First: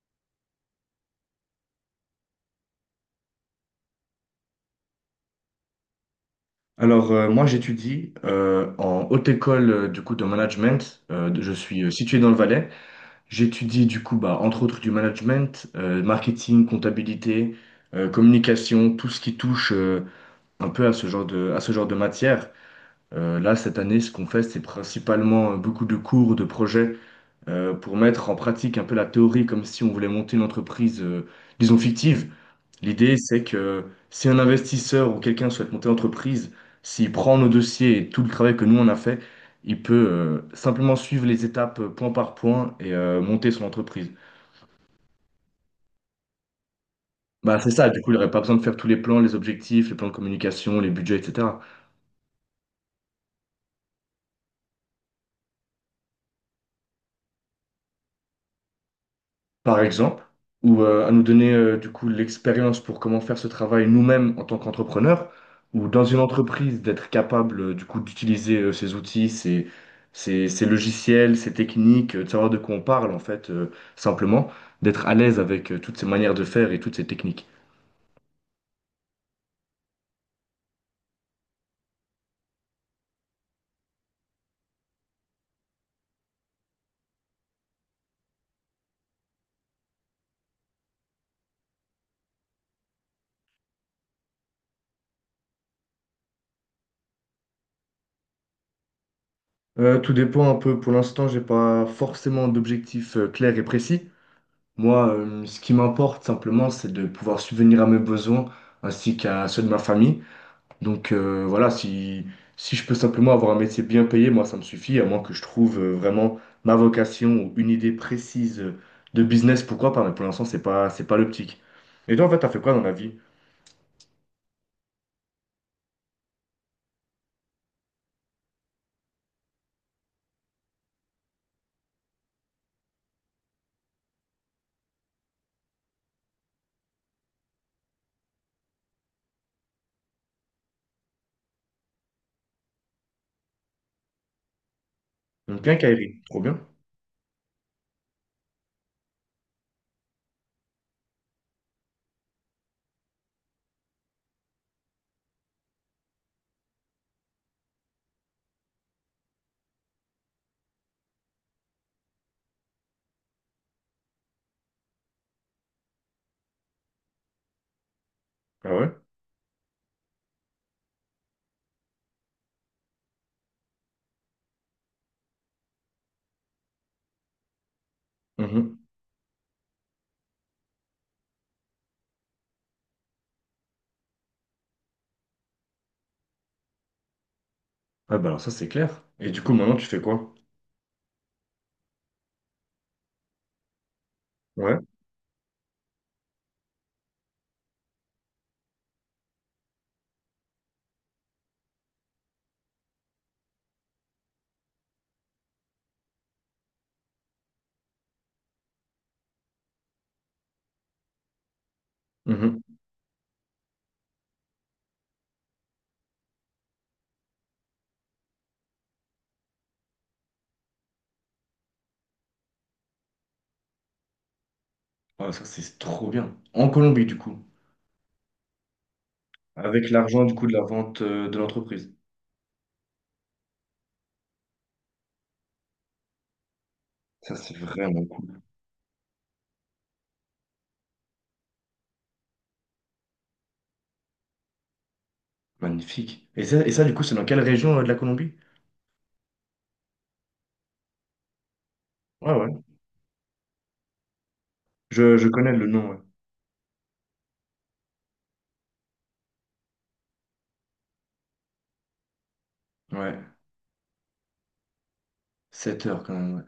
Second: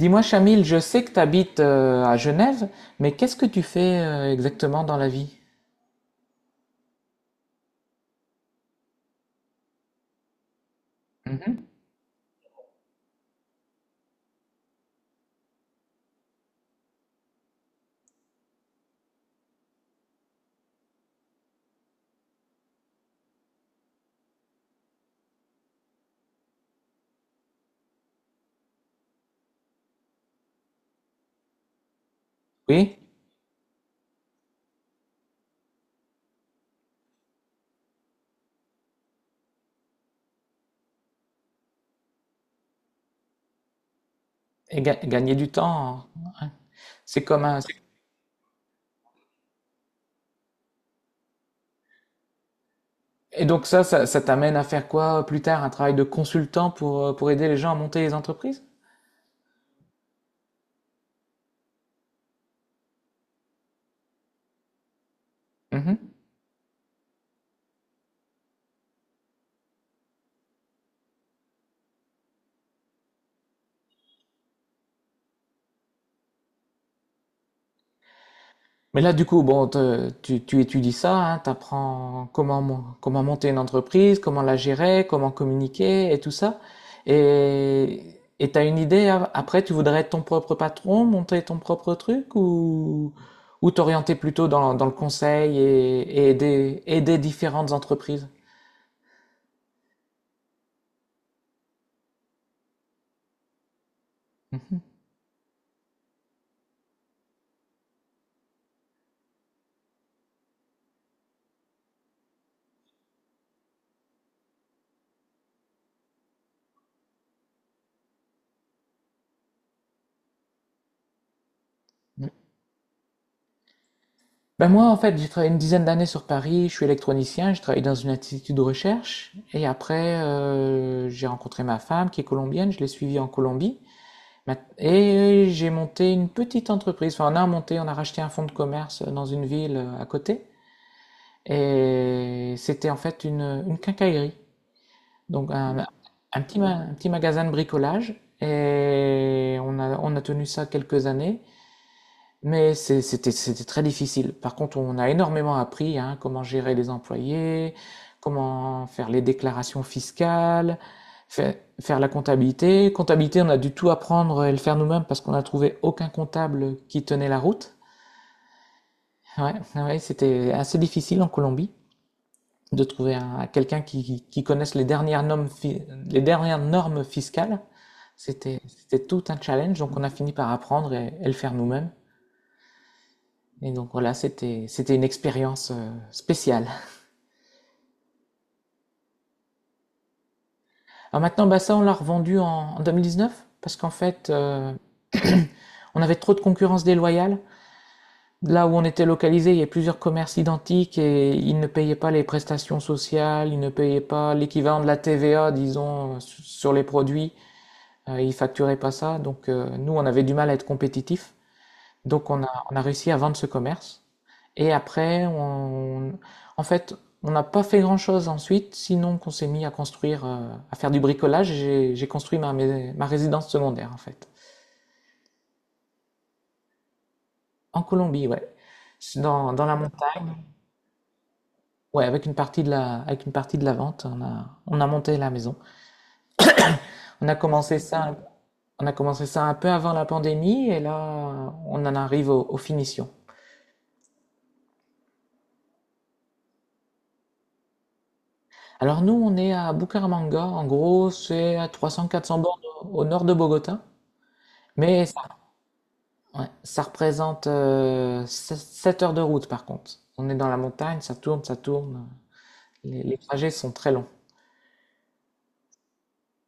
Dis-moi, Chamil, je sais que tu habites à Genève, mais qu'est-ce que tu fais exactement dans la vie? Alors, moi, j'étudie en haute école du coup de management. Je Mhm. suis situé dans le Valais. J'étudie du coup, bah, entre autres, du management, marketing, comptabilité, communication, tout ce qui touche un peu à ce genre de matière. Là, cette année, ce qu'on fait, c'est principalement beaucoup de cours, de projets pour mettre en pratique un peu la théorie, comme si on voulait monter une entreprise, disons, fictive. Oui, L'idée, c'est que si un investisseur ou quelqu'un souhaite monter l'entreprise, s'il prend nos dossiers et tout le travail que nous on a fait, il peut simplement suivre les étapes point par point et monter son entreprise. et gagner du temps, hein. Ouais. C'est comme Bah, un. c'est ça, du coup, il n'aurait pas besoin de faire tous les plans, les objectifs, les plans de communication, les budgets, etc. Et donc ça t'amène à faire quoi plus tard? Un travail de consultant pour aider les gens à monter les entreprises? Par exemple, ou à nous donner du coup l'expérience pour comment faire ce travail nous-mêmes en tant qu'entrepreneurs, ou dans une entreprise d'être capable du coup d'utiliser ces outils, ces logiciels, ces techniques, de savoir de quoi on parle en fait, simplement, d'être à l'aise avec toutes ces manières de faire et toutes ces techniques. Mais là, du coup, bon, tu étudies ça, hein, t'apprends comment, comment monter une entreprise, comment la gérer, comment communiquer et tout ça. Et t'as une idée, après, tu voudrais être ton propre patron, monter ton propre truc ou t'orienter plutôt dans le conseil et aider différentes entreprises? Tout dépend un peu. Pour l'instant, j'ai pas forcément d'objectif clair et précis. Mhm. Moi, ce qui m'importe simplement, c'est de pouvoir subvenir à mes besoins ainsi qu'à ceux de ma famille. Donc voilà, si, si je peux simplement avoir un métier bien payé, moi ça me suffit, à moins que je trouve vraiment ma vocation ou une idée précise de business, pourquoi pas, mais pour l'instant c'est pas l'optique. Et toi Ouais. en fait, t'as fait quoi dans la vie? Ben moi, en fait, j'ai travaillé une dizaine d'années sur Paris, je suis électronicien, je travaille dans une institut de recherche et après, j'ai rencontré ma femme qui est colombienne, je l'ai suivie en Colombie. Et j'ai monté une petite entreprise. Enfin, on a monté, on a racheté un fonds de commerce dans une ville à côté. Et c'était en fait une quincaillerie. Donc, Donc un, quincaillerie, trop un petit, bien. ma- un petit magasin de bricolage. Et on a tenu ça quelques années. Mais c'était très difficile. Par contre, on a énormément appris, hein, comment gérer les employés, comment faire les déclarations fiscales, fa- faire la comptabilité. Comptabilité, on a dû tout apprendre et le faire nous-mêmes parce qu'on n'a trouvé aucun comptable qui tenait la route. Ah ouais? Ouais, ouais, c'était assez difficile en Colombie de trouver quelqu'un qui connaisse les dernières normes fiscales. C'était Mhm. c'était tout un challenge, donc on a fini par apprendre et le faire nous-mêmes. Et donc voilà, c'était une expérience spéciale. Ah bah alors ça c'est clair. Et du coup maintenant tu fais quoi? Alors maintenant, bah ça, on l'a revendu en 2019 parce qu'en fait, Ouais. on avait trop de concurrence déloyale. Là où on était localisé, il y avait plusieurs commerces identiques et ils ne payaient pas les prestations sociales, ils ne payaient pas l'équivalent de la TVA, disons, sur les produits. Ils facturaient pas ça. Donc nous, on avait du mal à être compétitifs. Donc on a Mhm. on a réussi à vendre ce commerce. Et après, en fait, on n'a pas fait grand-chose ensuite, sinon qu'on s'est mis à construire, à faire du bricolage. J'ai construit ma résidence secondaire, en fait. Ah ça c'est trop bien. En Colombie du coup, En Colombie, ouais. C'est dans la avec l'argent du montagne. coup de la vente de l'entreprise. Ouais, avec une partie de la, avec une partie de la vente, on a monté la maison. On a Ça c'est commencé vraiment ça, cool. on a commencé ça un peu avant la pandémie, et là, on en arrive aux finitions. Magnifique. Et ça du coup c'est dans quelle région de la Colombie? Alors nous, on est à Bucaramanga. En gros, c'est à Ouais, 300-400 ouais, bornes au nord de Bogota. Mais ça. je connais le nom. Ouais. Ouais, ça représente heures de route par contre. On est dans la montagne, ça tourne, ça tourne. Les Ouais, trajets sont très longs. 7 heures quand même. Ouais.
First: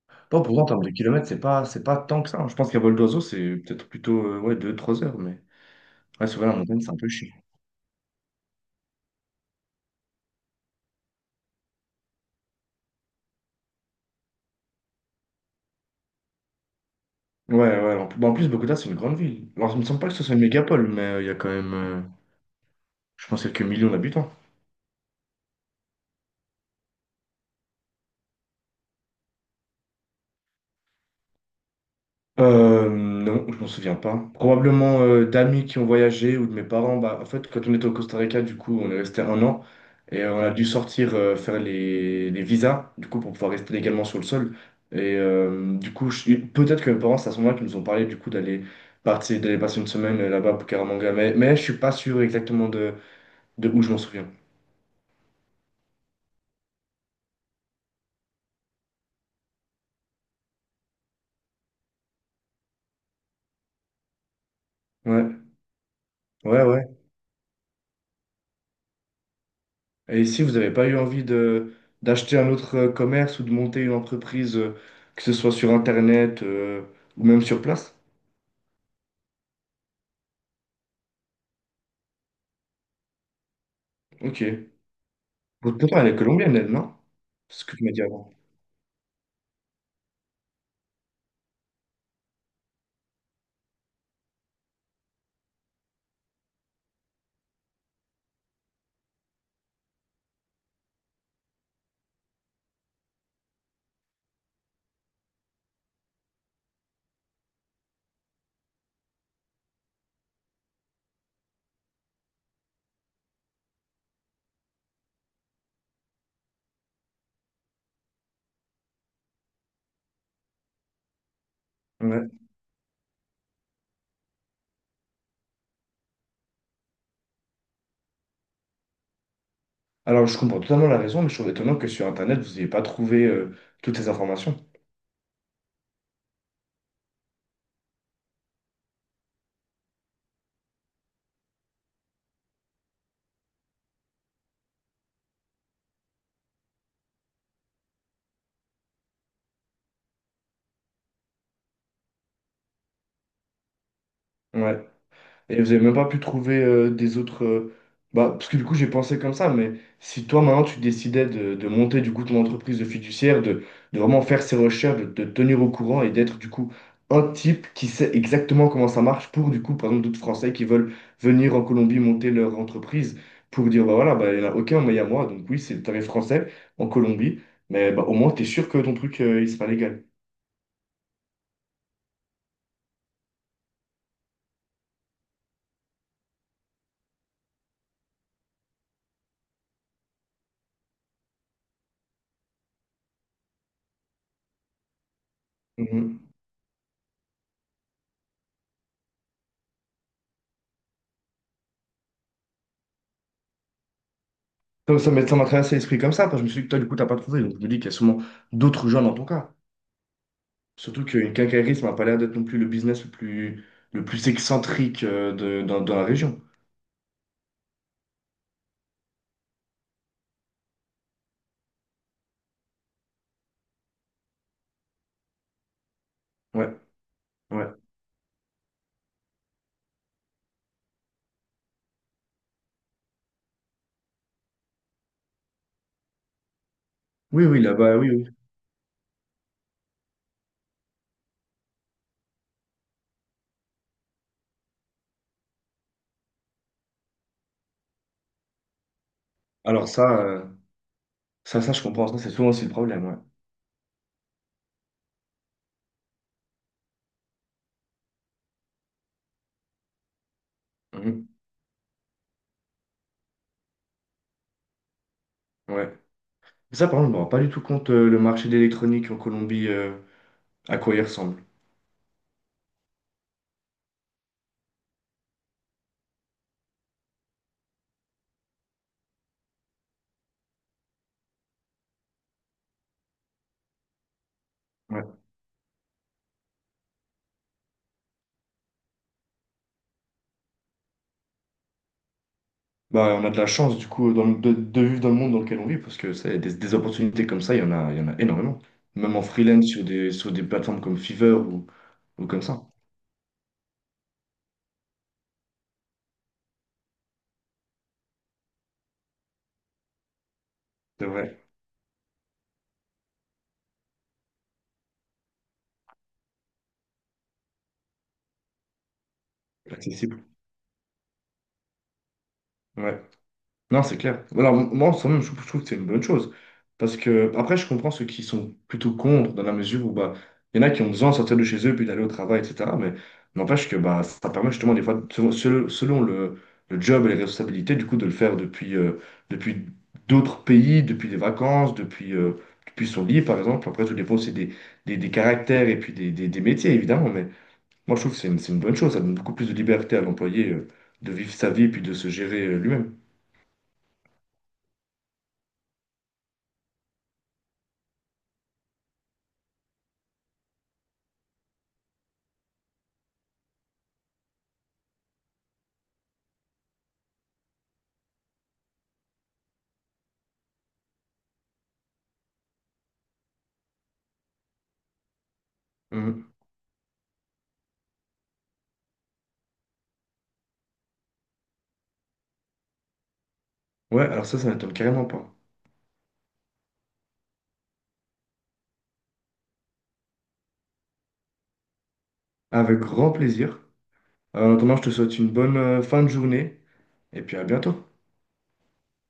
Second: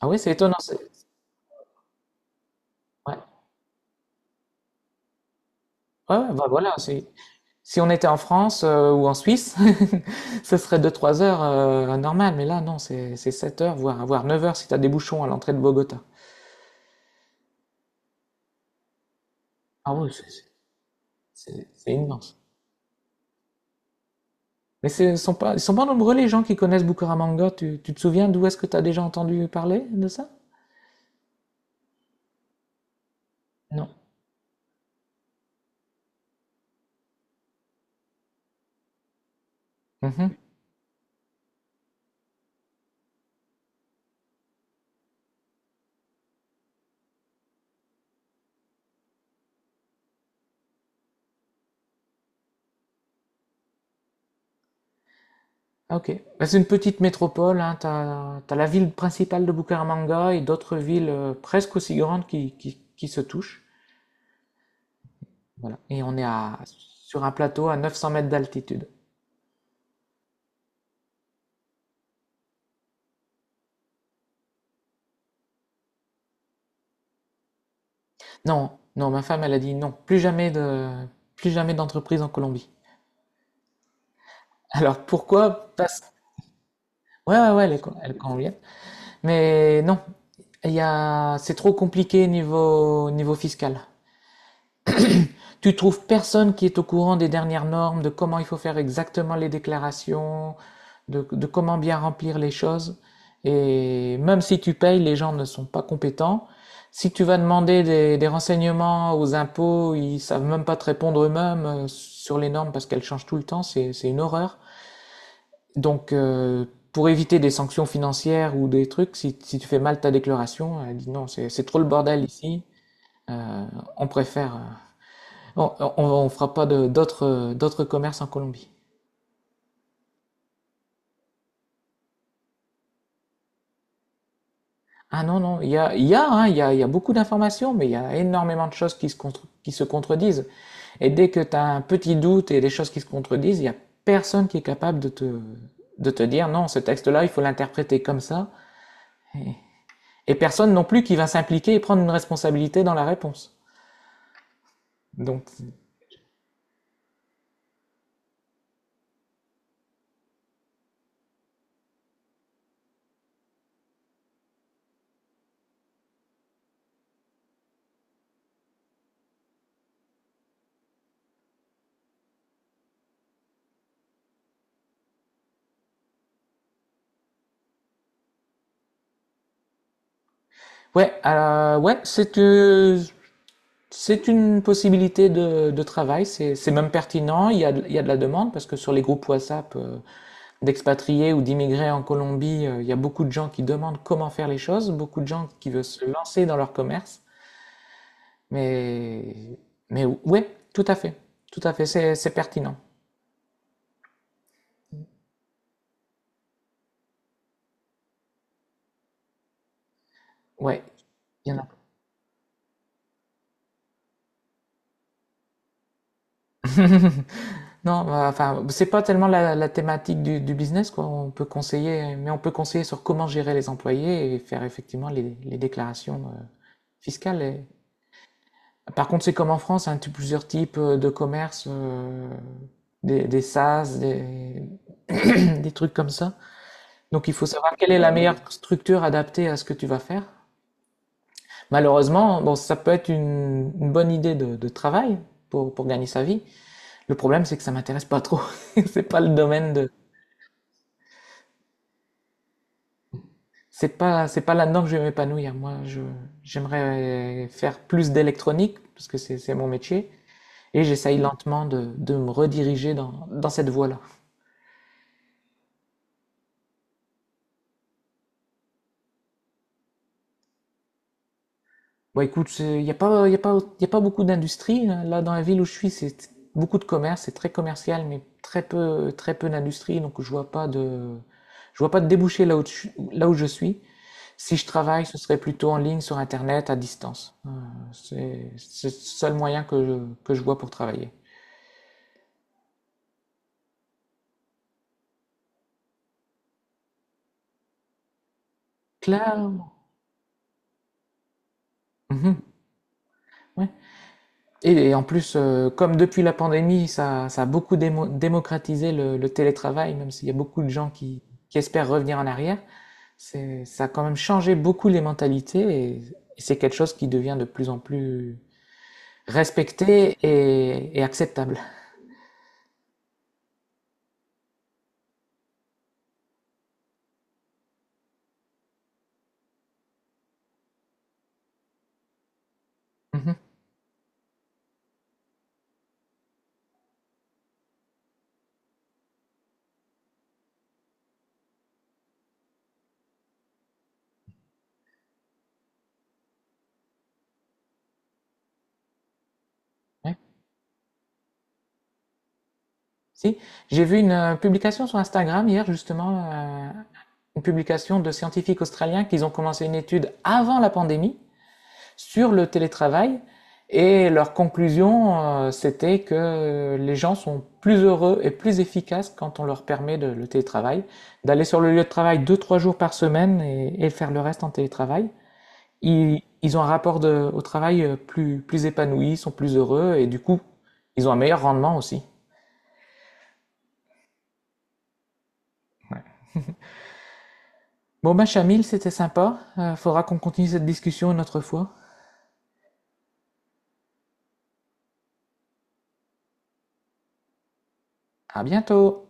Ah oui, c'est Bon, étonnant. pourtant, en termes de kilomètres, c'est pas tant que ça, hein. Je pense qu'à vol Ouais, d'oiseau, c'est peut-être plutôt ouais, deux trois heures. Mais ouais, ouais, ouais, bah souvent, la voilà. montagne, c'est un peu chiant. Si on était en France ou en Suisse, ce serait 2-3 heures normal. Mais là, non, c'est 7 heures, voire 9 heures si tu as des bouchons à l'entrée de Bogota. Ouais, ouais. Bon, en plus, Bogota, c'est une grande ville. Alors, il me Ah semble pas oui, que ce soit une c'est mégapole, mais il y a quand c'est- même, c'est immense. je pense, quelques millions d'habitants. Mais ce sont pas, ils sont pas nombreux les gens qui connaissent Bucaramanga. Tu te souviens d'où est-ce que tu as déjà entendu parler de ça? Non, je m'en Non. souviens pas. Probablement d'amis qui ont voyagé ou de mes parents. Bah, en fait, quand on était au Costa Rica, du coup, on est resté un an et Mhm. on a dû sortir faire les visas, du coup, pour pouvoir rester légalement sur le sol. Et du coup, peut-être que mes parents, c'est à ce moment-là qu'ils nous ont parlé, du coup, d'aller partir, d'aller passer une semaine là-bas pour Caramanga. Mais je suis pas sûr exactement de où je m'en souviens. Ah, ok. Bah, c'est une petite métropole, hein. T'as la ville principale de Bucaramanga et d'autres villes presque aussi grandes qui se touchent. Ouais, Voilà. Et on est ouais, ouais. sur un plateau à 900 mètres d'altitude. Et si vous n'avez pas eu envie de d'acheter un autre commerce ou de monter une entreprise, que ce soit sur Internet ou même sur place? Non, non, ma femme, elle a dit non, plus jamais d'entreprise en Colombie. Ok. Alors pourquoi? Votre maman, elle est colombienne, elle, non? Ouais, ouais, C'est ouais, ce que tu m'as dit elle est avant. colombienne. Mais non, c'est trop compliqué niveau fiscal. Tu trouves personne qui est au courant des dernières normes, de comment il faut faire exactement les déclarations, de comment bien remplir les choses. Et même si tu payes, les gens ne sont pas compétents. Si tu vas demander des renseignements aux impôts, ils savent même pas te répondre eux-mêmes sur les normes parce qu'elles changent tout le temps, c'est une horreur. Donc, pour éviter des sanctions financières ou des trucs, si tu fais mal ta déclaration, elle dit non, c'est trop le bordel Ouais. ici, euh, on préfère bon, on fera pas d'autres commerces en Colombie. Alors, je comprends totalement la raison, mais je trouve étonnant que sur Internet, vous n'ayez pas trouvé toutes ces informations. Ah non, non, hein, il y a beaucoup d'informations, mais il y a énormément de choses qui se contredisent. Et dès que tu as un petit doute et des choses qui se contredisent, il y a personne qui est capable de te dire non, ce texte-là, il faut l'interpréter comme ça. Et, et personne non plus qui va s'impliquer et prendre une responsabilité dans la réponse. Ouais. Donc, Et vous avez même pas pu trouver des autres. Bah, parce que du coup, j'ai pensé comme ça, mais si toi, maintenant, tu décidais de monter du coup ton entreprise de fiduciaire, de vraiment faire ses recherches, de te tenir au courant et d'être du coup un type qui sait exactement comment ça marche pour du coup, par exemple, d'autres Français qui veulent venir en Colombie monter leur entreprise pour dire, bah voilà, bah, il n'y en a aucun, mais il y a moi. Donc oui, c'est le tarif français en Colombie, mais bah, au moins, tu es sûr que ton truc, il sera légal. ouais, ouais, c'est une possibilité de travail, c'est même pertinent, il y a de la demande parce que sur les groupes WhatsApp d'expatriés ou d'immigrés en Colombie, il y a beaucoup de gens qui demandent comment faire les choses, beaucoup de gens qui veulent se Mmh. lancer dans leur commerce. Mais, mais ouais, tout à fait, c'est pertinent. Donc, ça m'a traversé l'esprit comme ça, parce que je me suis dit que toi, du coup, t'as pas trouvé. Donc, je me dis qu'il y a sûrement d'autres gens dans ton cas. Ouais, Surtout qu'une il y en a. quincaillerie, ça m'a pas l'air d'être non plus le business le plus excentrique dans la région. Non, enfin, c'est pas tellement la thématique du business, quoi. On peut conseiller, mais on peut conseiller sur comment gérer les employés et faire effectivement les déclarations Ouais, fiscales. Ouais. Par contre, c'est comme en France, hein, tu as plusieurs types de commerces, des SAS, des trucs comme ça. Donc, il Oui, faut oui, savoir quelle là-bas, est oui, la oui. meilleure structure adaptée à ce que tu vas faire. Malheureusement, bon, ça peut être une bonne idée de travail pour gagner sa vie. Le problème, c'est que ça m'intéresse pas trop. C'est pas le domaine Alors, de ça, je comprends. Ça, c'est souvent aussi le problème, ouais. C'est pas là-dedans que je vais m'épanouir. Moi, j'aimerais faire plus d'électronique, parce que c'est mon métier, et j'essaye Mhm. lentement de me rediriger dans cette voie-là. Ouais. Mais ça, par contre, je me rends pas du tout compte le marché d'électronique en Colombie, à quoi il ressemble. Bon, écoute, il n'y a pas, y a pas, y a pas beaucoup d'industrie, hein. Là, dans la ville où je suis, c'est beaucoup de commerce, c'est très commercial, mais très peu d'industrie, donc je vois pas de débouché là où je suis. Si je Ouais. travaille, ce serait plutôt en ligne, sur Internet, à distance. C'est le seul moyen que je vois pour travailler. Bah, on a de la chance du coup de vivre dans le monde dans lequel on vit parce que ça des opportunités comme ça, il y en a, il y en a énormément. Même en freelance Clairement. Sur des plateformes comme Fiverr ou Mmh. comme ça. Ouais, et en plus, comme depuis la pandémie, ça a beaucoup démocratisé le télétravail, même s'il y a beaucoup de gens C'est qui vrai, qui espèrent revenir en arrière, c'est ça a quand même changé beaucoup les mentalités et et c'est quelque chose qui devient de plus en plus respecté accessible. et acceptable. Ouais. Non, c'est clair. Alors moi, en soi même, je trouve que c'est une bonne chose. Parce que, après, je comprends ceux qui sont plutôt contre, dans la mesure où, bah, il y en a qui ont besoin de sortir de chez eux, puis d'aller au travail, etc. Mais Mmh. n'empêche que, bah, ça permet justement, des fois, selon le job et les responsabilités, du coup, de le faire depuis, depuis d'autres pays, depuis des vacances, depuis, depuis son lit, par exemple. Après, tout dépend aussi des caractères et puis des métiers, évidemment. Mais moi, je trouve que c'est une bonne chose. Ça donne beaucoup plus de liberté à Ouais. l'employé, de vivre sa vie, puis de se gérer, lui-même. Si, j'ai vu publication sur Instagram hier justement, heu, une publication de scientifiques australiens qu'ils ont commencé une étude avant la pandémie sur le télétravail. Et leur conclusion, c'était que les gens sont plus heureux et plus efficaces quand on leur permet le télétravail, d'aller sur le lieu de travail 2-3 jours par semaine et faire le reste en télétravail. Ils ont un rapport au travail plus épanoui, sont plus heureux et du coup, ils ont un meilleur rendement aussi. Ouais, alors ça m'étonne carrément pas. Bon, bah, Chamil, c'était sympa. Faudra qu'on continue cette discussion une autre fois. Avec grand plaisir. En attendant, je te souhaite une bonne fin de journée et puis à bientôt. À bientôt!